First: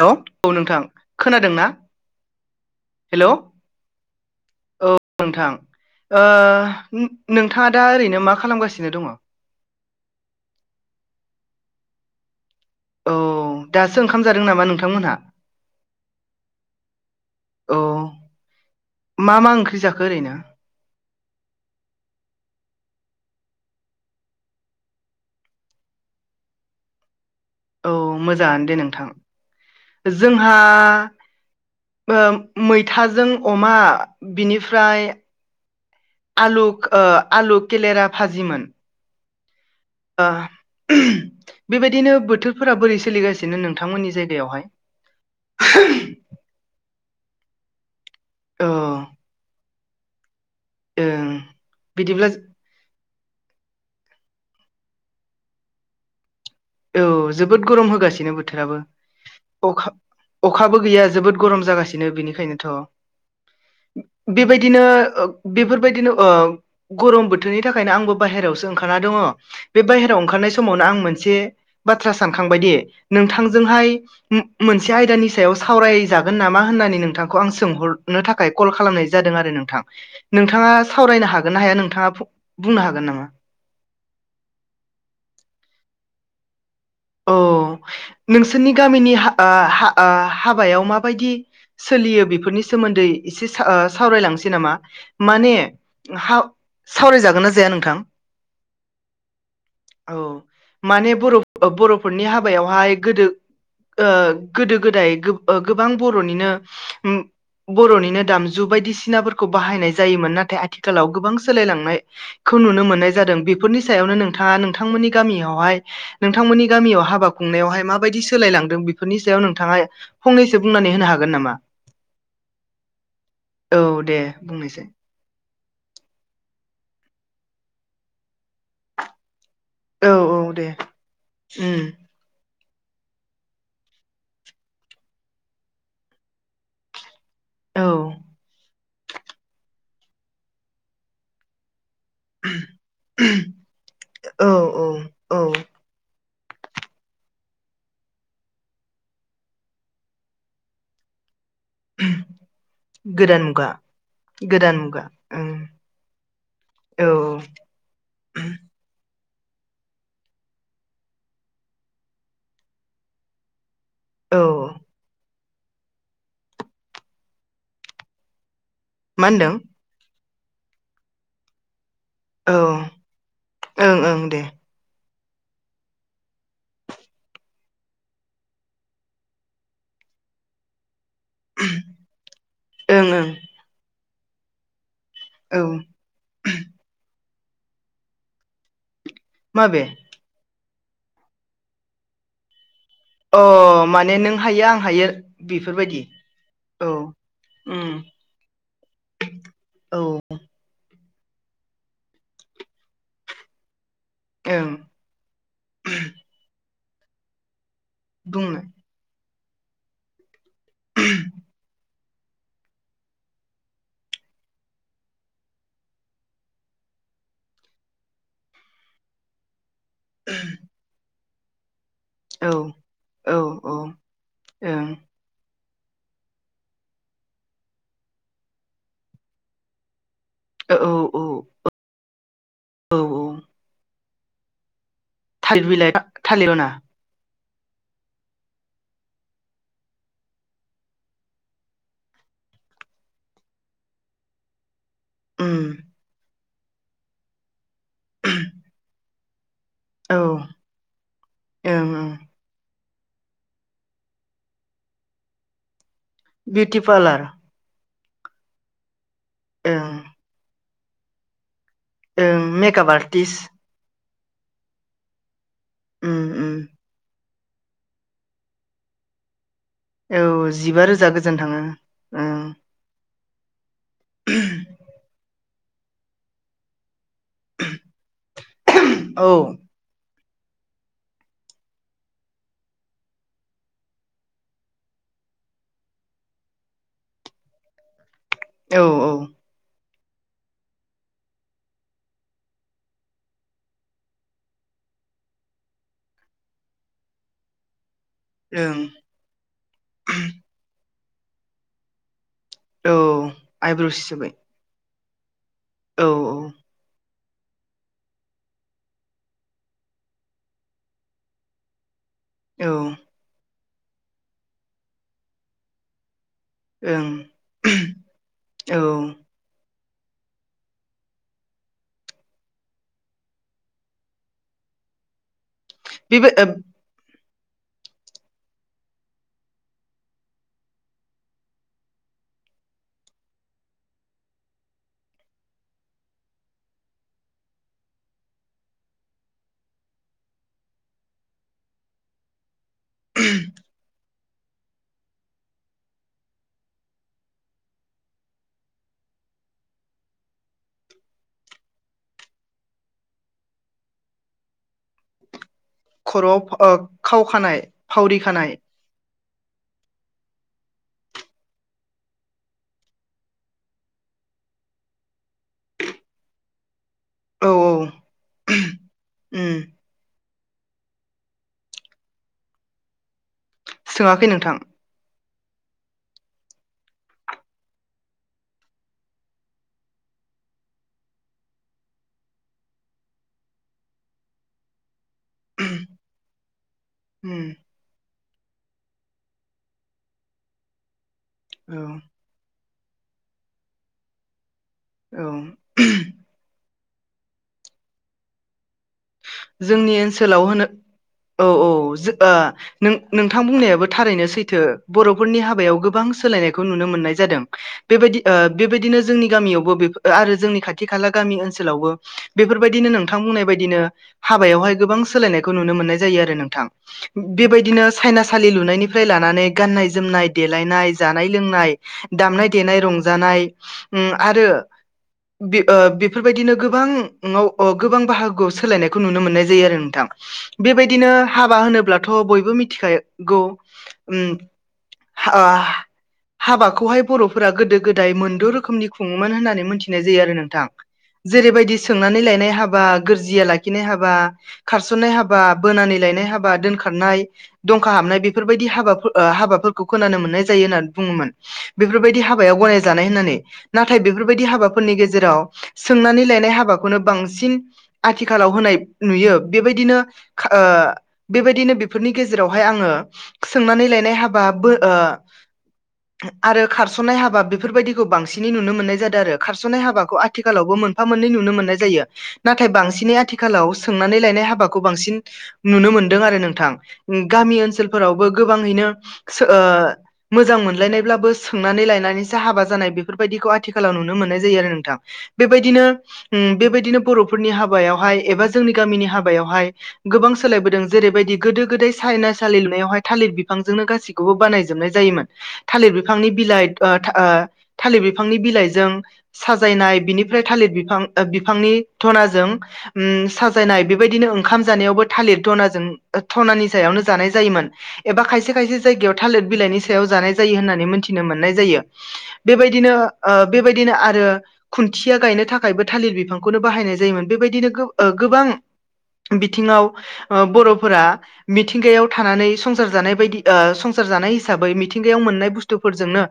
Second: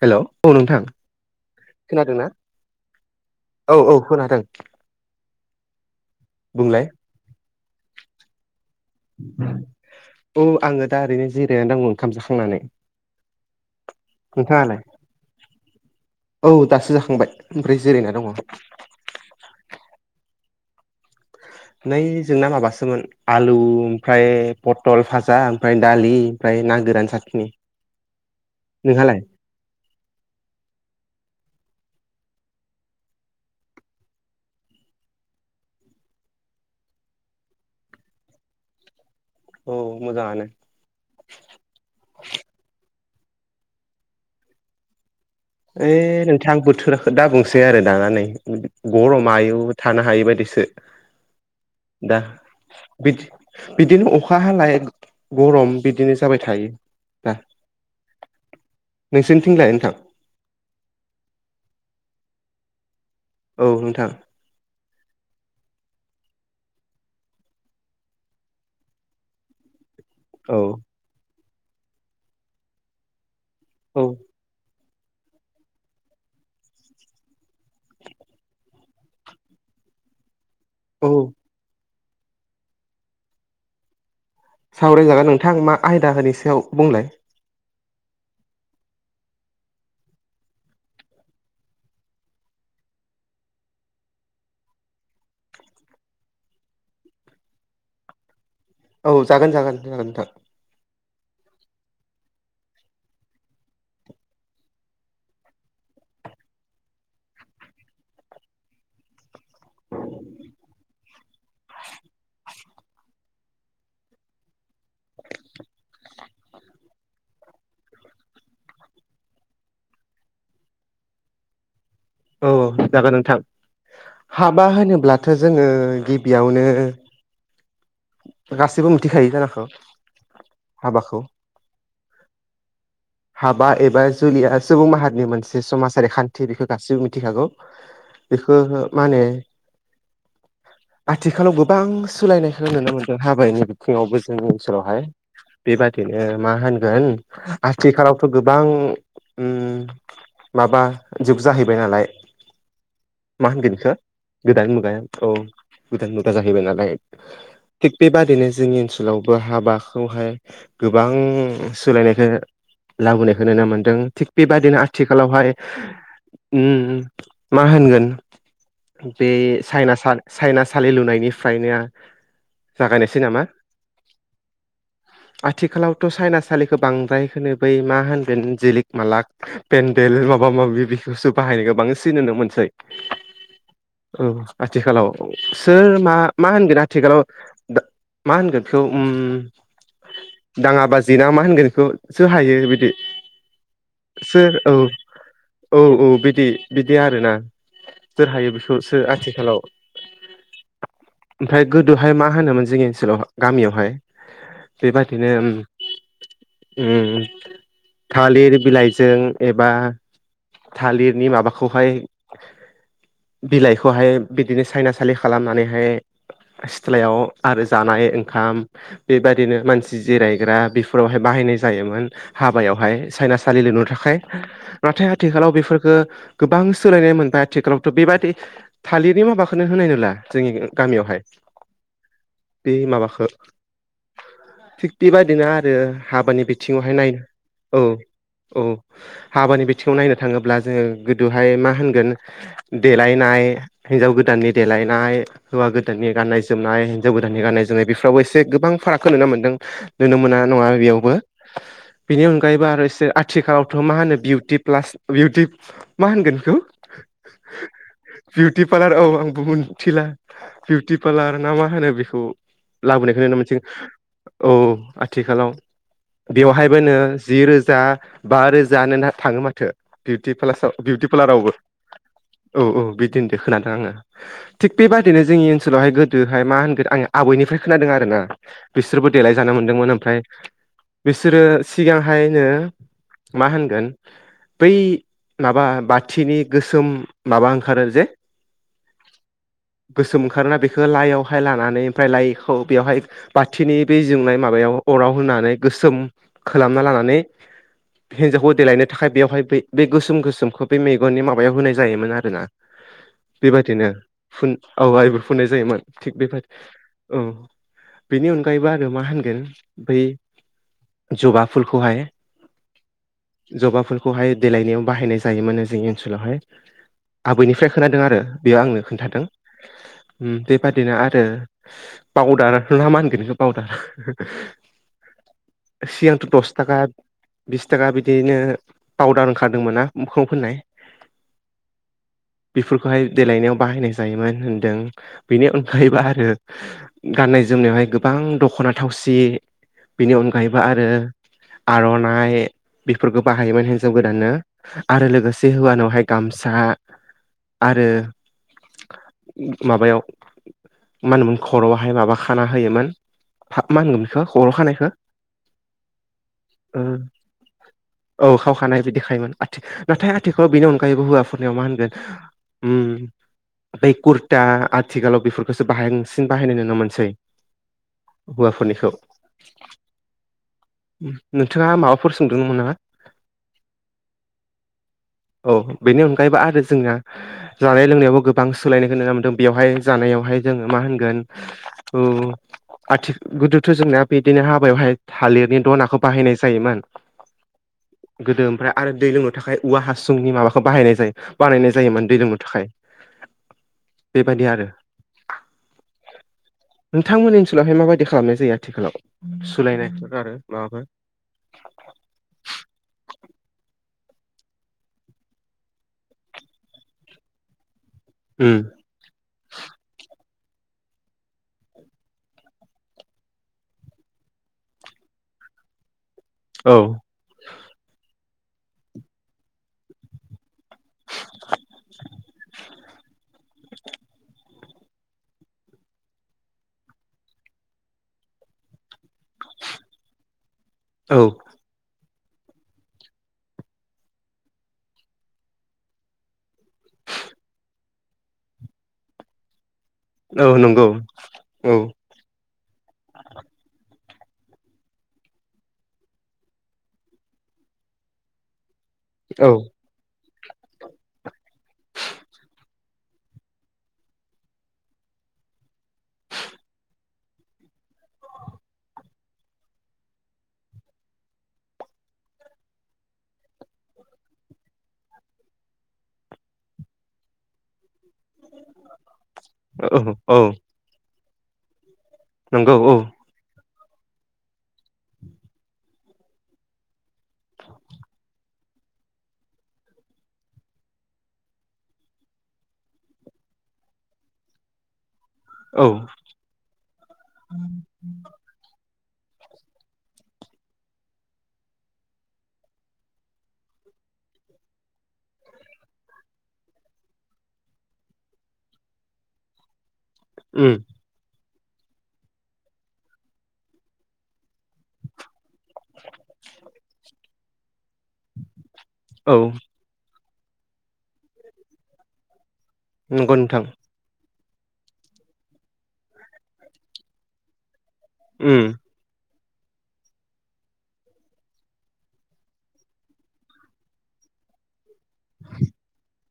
हेल' औ नोंथां खोनादों ना? खोनादोंना हेल' औ औ खोनादों नोंथां ओ बुंलाय नों थाङा दा ओरैनो मा खालामगासि औ आङो दा ओरैनो जिरायनानै दं ओंखाम जाखांनानै। औ दासो ओंखाम जादों नामा नोंथाङालाय नोंथांमोनहा? औ दासो जाखांबाय औ ओमफ्राय जिरायना दङ मा मा ओंख्रि जाखो ओरैनो? [inaudible] नै जोंना माबासोमोन आलु ओमफ्राय पटल फाजा ओमफ्राय दालि ओमफ्राय ना गोरान साख औ मोजाङानो दे नोंथां जोंहा ओ मैथाजों अमा बिनिफ्राय आलक ओ आलु केेलेरा भाजिमोन। औ ओ मोजाङानो बेबायदिनो बोथोरफोरा बोरै सो सोलिगासिनो नोंथांमोननि जायगायावहाय? ओइ नोंथां बोथोराखौ दा बुंसै आरो दाना नै औ गरम आयु थानो हायै बायदिस। ओं बिदिब्ला बिदि बिदिनो अखा हालाय ग'रम बिदिनो जाबाय थायो दा औ जोबोद ग'रम होगासिनो बोथोराबो नोंसोरनिथिंलाय अखा नोंथां अख खाबो गैया जोबोद ग'रम जागासिनो बिनिखायनोथ' औ नोंथां बेबायदिनो [unintelligible] बेफोरबायदिनो ओ ग'रम बोथोरनि थाखायनो आंबो बाहेरावसो ओंखारना दङ। बे बायहेराव ओंखारनाय औ समावनो आं मोनसे बाथ्रा सानखांबाय दे नों थां जोंहाय औ [unintelligible] मोन से आयदानि सायाव सावरायजागोन नामा होननानै नोंथांखौ आं सोंहरनो थाखाय कल खालामनाय जादों आरो नोंथां। नोंथाङा औ सावरायनो हागोन ना हाया नोंथाङा बुंनो हागोन नोङो। सावरायजागोन नोंथां मा आयदा होनि सायाव बुंलाय औ नोंसोरनि गामिनि हा ओ हा ओ हाबायाव माबायदि सोलियो बेफोरनि सोमोन्दै एसे सा ओ सावरायलांनोसै नामा माने हा सावरायजागोन ना जाया नोंथां? औ जागोन जागोन औ [unintelligible] माने बर' बर'फोरनि हाबायावहाय गोदो ओ गोदो गोदाय गोब ओ गोबां बर'निनो उम बर'निनो दामजु बायदिसिनाफोरखौ बाहायनाय जायोमोन नाथाय आथिखालाव गोबां सोलायलांनाय खौ नुनो मोननाय जादों बेफोरनि सायावनो नोंथाङा नोंथांमोननि गामियावहाय नोंथांमोननि गामियाव हाबा खुंनायावहाय माबायदि सोलायलांदों बिफोरनि सायाव नोंथाङा फंनैसो बुंनानै होनो हाग गोन नामा? औ जागोन नोंथां औ दे हाबा बुंनोसै होनोब्लाथ' जोङो गिबियावनो गासिबो मिथिखायो जानांगौ? औ औ दे हाबाखौ उम। [inaudible] हाबा एबा जुलिया सुबुं माहारिनि मोनसे समाजारि खान्थि बेखौ गासिबो मिथिखागौ। औ बेखो हो मा होनो आथिखालाव गोबां सोलाय हो नुनो मोनदों हाबायनि बिथिङावबो जोंनि औ औ ओनसोलावहाय औ बेबादिनो। ओ मा होनगोन आथिखालावथ' गोबां उम माबा जुग जाहैबाय नालाय गोदान मा मुगा होनगोन इखो गोदान मुगा औ गोदान मुगा जाहैबाय नालाय औ थिग बेबादिनो जोंनि ओनसोलाव बो हाबाखौहाय गोबां सोलायनायखौ लाबोनायखौ नुनो मोन दों थिग औ बेबायदिनो आथिखालावहाय उम मा होनगोन मा बे होनदों साइनासा-साइनासालि लुनायनिफ्रायनो औ जागायनोसै नामा ओं ओं दे आथिखालावथ' साइनासालिखौ बांद्राय होनो बै मा होनगोन जिलिक मालाक पेन्देल बे माबा माबि खौसो बाहायनोखौ बांसिन नुनो मोनसै ओं ओं औ आथिखालाव औ सोर मा मा होनगोन आथिखालाव मा होनगोन बेखौ माबे? दाङाबाजि ना मा होनगोन बेखौ सो हायो बिदि अ माने नों सोर हायो औ आं हायो औ बेफोरबायदि औ बिदि औ बिदि आरोना। उम सोर हायो बेखौसो आथिखालाव औ ओमफ्राय गोदोहाय मा होनोमोन जोंनि ओनसोलाव गामियावहाय ओं बेबादिनो उम थालिर बुंनो बिलाइजों एबा थालिरनि माबाखौहाय बिलाइखौहाय बिदिनो सायनासालि खालामनानैहाय सिथ्लायाव आरो जानाय ओंखाम बेबायदिनो मानसि जिरायग्रा बेफोरावहाय बाहायनाय जायोमोन। औ हाबायावहाय औ साइनासालि औ लुनो ओं थाखाय औ नाथाय आथिखालाव बेफोर गोबां सोलायनाय मोनबाय आथिखालावथ' बेबादि थालिरनि माबाखौनो होनाय नुला। जोंनि औ गामियावहाय औ बे औ औ माबाखो थिग बेबायदिनो थालिर आरो बिलाइ हाबानि थालिरना बिथिङावहाय नाय औ औ हाबानि बिथिङाव नायनो थाङोब्ला जोङो गोदोहाय मा होनगोन देलायना हिनजाव गोदाननि देलायनाय उम हौवा गोदाननि गाननाय जोमनाय हिनजाव गोदाननि गाननाय जोमनाय बेफोरावबो एसे गोबां फारागखौ नुनो मोनदों। नुनो औ मोना नङा बेयावबो ओं ओं बेनि अनगायैबो आरो आथिखालावथ' मा होनो बिउटिप्लास बिउटि पालार बिउटि पालार औ आंबो ओं मिथिला बिउटि पालार नामा मा होनो बेखौ ओं मेकाप लाबोनायखौ नुनो आर्टिस्ट मोनसिनो औ आथिखालाव उम उम बेवहायबोनो जि रोजा बा रोजानो थाङो माथो। औ बिउटिप्लासाव जिबा बिउटि रोजा गोजान पालारावबो थाङो ओं औ औ बि खोनादों आङो थिग बेबायादिनो जोंनि ओनसोलावहाय गोदोहाय मा होनगोन आङो आबैनिफ्राय खोनादों आरो ना बिसोरबो औ देलायजानो मोन्दोंमोन ओमफ्राय बिसोरो सिगांहायनो मा होनगोन बै माबा बाथिनि गोसोम माबा ओंखारो जे औ औ गोसोम ओंखारोना बेखौ लाइयावहाय लानानै ओमफ्राय लाइखौ बेवहाय बाथिनि बे जोंनाय माबायाव अराव होनानै गोसोम खालामना लानानै हिनजावखौ ओं देलायनो थाखाय बेवहाय बे गोसोम गोसोमखौ बे मेगननि माबायाव होनाय जायोमोन आरो ना औ आइब्रस हिसाबै औ आइब्रु फोननाय जायोमोन थिग बेबायादि औ बेनि अनगायैबो आरो मा होनगोन बै जबा फुलखौहाय औ। जबा फुलखौहाय देलायनायाव बाहायनाय जायोमोनो जोंनि ओनसोलावहाय। ओं आबैनिफ्राय खोनादों आरो बेयाव औ आंनो खोन्थादों। [inaudible] बेबादिनो आरो पावदार ना मा होनगोन नों बावदार [inaudible] सिगांथ' बेबो ओ दस थाखा बिस थाखा बिदिनो पाउदार ओंखारदोंमोना मोखांआव फोननाय। बेफोरखौहाय देलायनायाव बाहायनायसै [unintelligible] होनदों बेनि अनगायैबो आरो गननाय जोमनायाव हाय गोबां दखना थाव सि बेनि अनगायैबो आरो आरनाइ बेफोरखौ बाहायोमोन हिनजाव गोदाननो आरो लोगोसे हौवानावहाय गामसा आरो माबायाव मा होनोमोन खरआवहाय माबा खाना होयोमोन मा होनगोन बेखौ खर खानायखौ खर'आव ओ खाव खानाय फावरि औ खानाय खावखानायबो देखायोमोन आथि नाथाय आथिखालाव बेनि अनगायैबो हौवाफोरनियाव मा होनगोन उम बै कुरता आथिखालाव बेफोरखौसो बासिंन बाहायनाय नुनो मोनसै औ औ। हौवाफोरनिखौ उम नोंथांङा माबाफोर सोंदोंमोन नामा? सोंङाखै नोंथां। औ बेनि अनगायैबो आरो जोंनिया जानाय लोंनायावबो गो गोबां सोलायनायखौ नुनो मोनदों बेयावहाय जानायावहाय जोङो मा होनगोन ओ आथि गोदोथ जोंनाया बिदिनो हाबायावहाय थालिरनि दनाखौ बाहायनाय जायोमोन। उम। गोदो ओमफ्राय आरो दै लोंनो थाखाय औवा हासुंनि माबाखौ बाहायनाय जायो बानायनाय औ जायोमोन दै लोंनो थाखाय। बेबायदि आरो। औ। नोंथांमोननि ओनसोलावहाय माबायदि खालामनाय जायो आथिखालाव? जोंनि सुलायनायफोर आरो ओनसोलाव होनो माबाफोर औ औ ओ नोंथां बुंनायाबो थारैनो सैथो बरफोरनि हाबायाव गोबां सोलायनायखौ नुनो मोननाय जादों। उम बेबायदिनो जोंनि गामियावबो बे आरो जोंनि खाथि खाला गामि ओनसोलावबो बेफोरबायदिनो नोंथां बुंनाय बायदिनो हाबायावहाय गोबां सोलायनायखौ नुनो मोननाय जायो आरो नोंथां। औ बेबायदि बिदिनो सायनासालि लुनायनिफ्राय लानानै गाननाय जोमनाय देलायनाय जानाय लोंनाय दामनाय देनाय रंजानाय आरो ओ बेफोरबायदिनो गोबां बाहागोआव सोलायनाय नुनो मानाय जायो आरो नोंथां। बे बादिनो औ हाबा होनोब्ल थ बयबो मिथिखागौ उम ओ हाबाखौहाय बरफोरा गोदो गोदाय मोनद रोखोमनि खुङोमोन होननानै मिथि मिथिनाय जायो आरो‌ औ नोंथां नंगौ जेरैबायदि औ सोंनानै लनाय हाबा गोरजिया हाब खारसनाय हाबा बोनानै लायनाय हाबा दोनखारनाय दंखा हाबनाय बेफोरबायदि हाबा औ हाबाफोरखौ खोनानो मोननाय जायो होननानै बुङोमोन बेफोरबायदि हाबायाव गनाय जानाय होननानै नाथाय बेफोरबायदि हाबाफोरनि गेजेराव सोंनानै लायनाय हाबाखौनो बांसिन आथि आथिखालाव होनाय नुयो बेबायदिनो बेफोरनि गेजेरावहाय आंङो सोंनानै लायनाय हाबा आरो खारसनाय हाबा बेफोरबायदि खौ बांसिनै नुनो मोननाय जादों आरो खारसनाय औ हाबाखौ औ आथिखालावबो मोनफा मोननै नुनो मोननाय जायो। नाथाय नंगौ औ। बांसिनै आथिखालाव सोंनानै लायनाय हाबाखौ बांसिन नुनो मोनदों आरो नोंथां गामि ओनसोलफोरावबो गोबांङैनो ओ मोजां मोनलायनायब्लाबो सोंनानै लायनानैसो हाबा जानाय बेफोर‌बायदि आथिखालाव नुनो मोननाय जायो आरो नोंथां बेबायदिनो औ बेबायदिनो बर'फोरनि हाबायावहाय एबा जोंनि गामिनि हाबायावहाय गोबां सोलायबोदों जेरैबायदि गोदो गोदाय सायना सालि लुनायावहाय थालिर बिफांजों गासैखौबो बानाय जोबनाय जायोमोन थालिर बिफांनि बिलाइ ओ ओ थालिर बिफांनि बिलाइ जों साजायनाय बिनिफ्राय थालिर उम उम साजायनाय बेबायदिनो ओंखाम जानायावबो थालिर धनाजों धनानि सायावनो जानाय जायोमोन। एबा खायसे खायसे जायगायाव औ थालिर बिलाइनि सायाव जानाय जायो होननानै मोनथिनो मोननाय जायो। बेबायदिनो ओ नंगौ नोंथां बेबायदिनो आरो खुन्थिया गायनो थाखायबो थालिर बिफांखौनो बाहायनाय जायोमोन। बेबायदिनो गो ओ गोबां उम बिथिङाव ओ बर'फोरा मिथिंगायाव थानानै संसार जानाय बायदि ओ संसार जाना नाय हिसाबै मिथिंगायाव मोननाय बुुस्थुफोरजोंनो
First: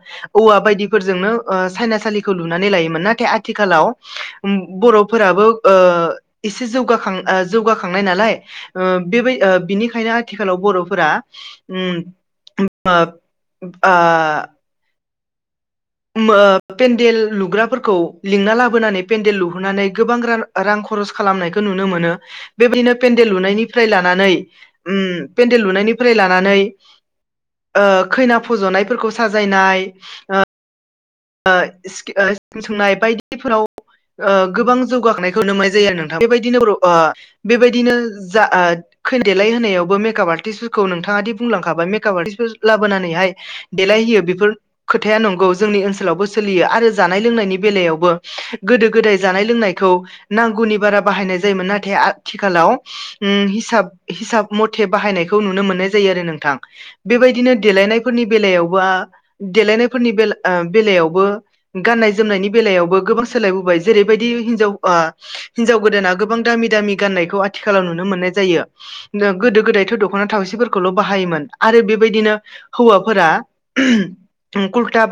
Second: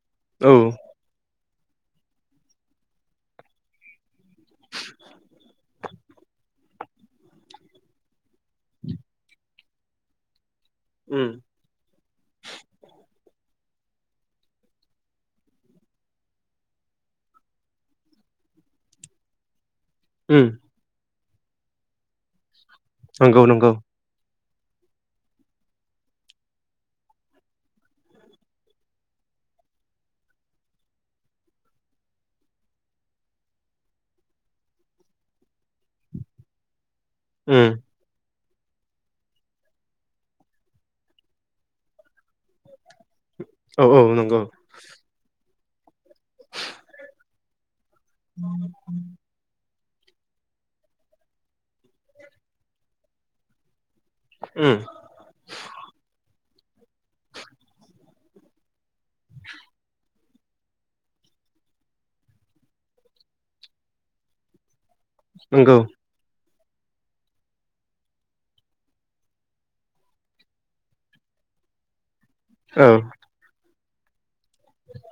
औ औवा बायदिफोरजोंनो ओ सायनासालिखौ लुनानै लायोमोन नाथाय आथिखालाव ओ इसे जौगाखां ओ जौगाखांनाय नालाय ओ बेबाय ओ बिनिखायनो आथिख खालाव बर'फोरा उम उम ओ आ उमओ पेन्देल लुग्राफोरखौ लिंना लाबोनानै पेन्देल लुहोननानै गोबां रान उम रां खरस खालामनायखौ नुनो मोनो बेबायदिनो पेन्डेल नंगौ नंगौ लुनायनिफ्राय लानानै उम पेन्डेल लुनायनिफ्राय लानानै ओ खैना फज'नायफोरखौ साजायनाय ओ ओ सोंनाय बायदिफोराव ओ गोबां जौगाखांनायखौ नुनो मोननाय जायो आरो नोंथां बेबायदिनो बर' ओ उम बेबायदिनो जा ओ खैना देलाय होनायावबो मेकाप आर्टिस्टफोरखौ नोंथाङा दि बुंलांखाबाय मेकआप आर्टिस्टफोर लाबोनानैहाय औ औ देलायहैयो नंगौ बेफोर खोथाया नंगौ जोंनि ओनसोलावबो सोलियो आरो जानाय लोंनायनि बेलायाव बो गोदो गोदाय जानाय लोंनाय खौ नांगौनि बारा बाहायनाय जायोमोन नाथाय आथिखालाव उम हिसाब हिसाब उम मथे बाहायनायखौ नुनो मोननाय जायो आरो नोंथां। बेबायदिनो देलायनायफोरनि बेलायावबा देलायनायफोरनि बेल उम बेलायावबो गान्नाय जोमनायनि बेलायावबो गोबां सोलायबोबाय जेरैबायदि हिनजाव ओ नंगौ हिनजाव गोदाना गोबां दामि दामि गाननायखौ आथिखालाव नुनो मोननाय जायो गोदो गोदायथ' दख'ना थावसिफोर आरो बेबायदिनो औ हौवाफोरा कुर्टा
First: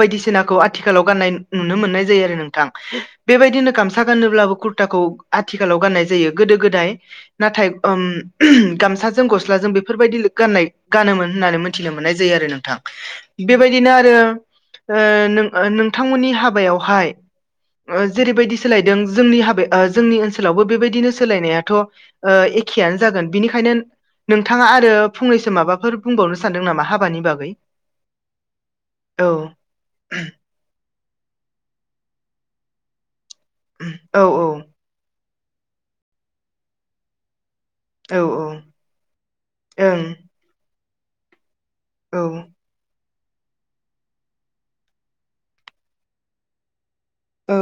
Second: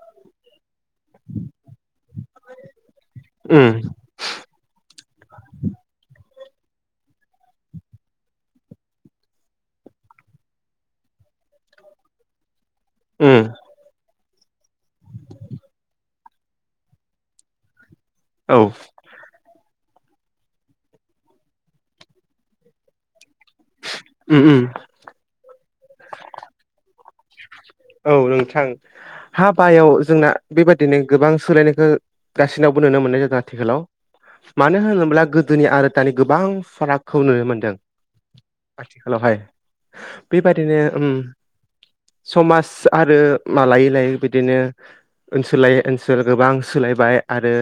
आथिखालाव गानाय नुनो मोननाय जायो आरो नोंथां बेबायदिनो उम गामसा गानोब्लाबो कुर्टाखौ आथिखाल लाव गाननाय जायो यो गोदो गोदाय नाथाय ओम गामसाजों गस्लाजों बेफोरबायदिल' गाननाय गानो। मोन होननानै मोनथिनो मोननाय जायो आरो नोंथां। उम बेबायदिनो आरो ओ नों नोंथांमोननि हाबायावहाय औ जेरैबायदि सोलायदों जोंनि हाबाया ओ जोंनि ओनसोलावबो बेबायदिनो सोलायनायाथ' ओ एखेयानो जागोन बिनिखायनो उम उम नोंथाङा आरो फंनैसो माबाफोर बुंबावनो सानदों नामा हाबानि बागै औ नोंथां औ हाबायाव जोंना बेबायदिनो गोबां सोलायनायखौ गासिनावबो नुनो मोन्नाय जादों। आथिखालाव औ मानो होनोब्ला गोदोनि आरो दानि गोबां फारागखौ नुनो मोन्दों। औ ओं आथिखालावहाय औ बेबायदिनो उम औ समाज आरो मा लायै लायै बिदिनो ओनसोलायै ओनसोल गोबां सोलाय बाय आरो औ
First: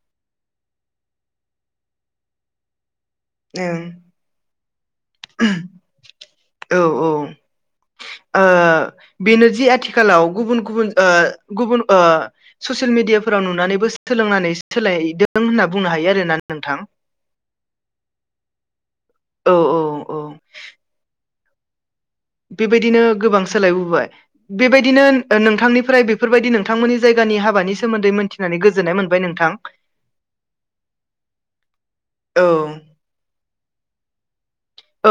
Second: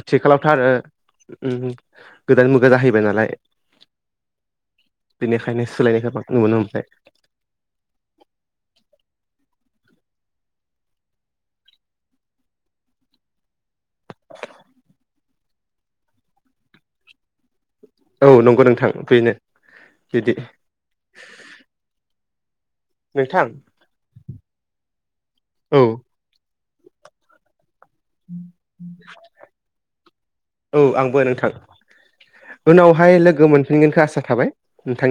आथिखालावथ' आरो उम गोदान मुगा जाहै बायनालाय बेनिखायनो सोलायनायखौ गोबां नुनो औ मोनबाय। जि आथिखालाव गुबुन गुबुन ओ गुबुन ओ ससियेल मिडिया फोराव नुनानैबो सोलायदों होनना बुंनो हायो आरोना नोंथां। औ नंगौ नोंथां बेनो औ औ बिदि बेबायदिनो गोबां नोंथां सोलायबोबाय बेबायदिनो औ नोंथांनिफ्राय बेफोरबायदि नों नोंथांमोननि जायगानि हाबानि सोमोन्दै मोनथिनानै गोजोननाय मोनबाय नोंथां। औ आंबो नोंथां औ उनावहाय लोगो मोनफिनगोनखो आसा थाबाय।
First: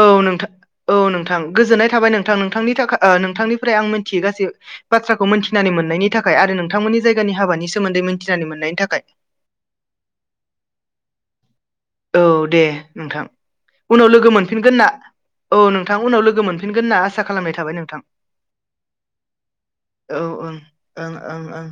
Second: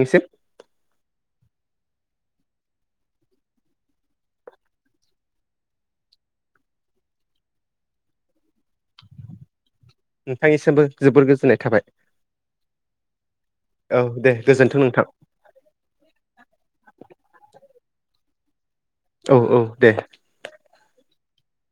औ नोंथां औ नोंथां गोजोननाय थाबाय नोंथां नोंथानि थाखा ओह नोंथांनिफ्राय आं मिथियो गासै बाथ्राखौ मोनथिनानै मोननायनि थाखाय आरो नोंथांमोन नि जायगानि हाबानि सोमोन्दै मोनथिनानै मोननायनि थाखाय। नोंथांनिसिमबो जोबोर गोजोननाय थाबाय। औ दे नोंथां। औ उनाव दे लोगो मोनफिनगोन गोजोन्थों होनना नोंथां औ नोंथां उनाव लोगो मोनफिनगोन होनना आसा खालामनाय थाबाय नोंथां। औ औ दे नोंथां औ ओम ओं ओं ओं।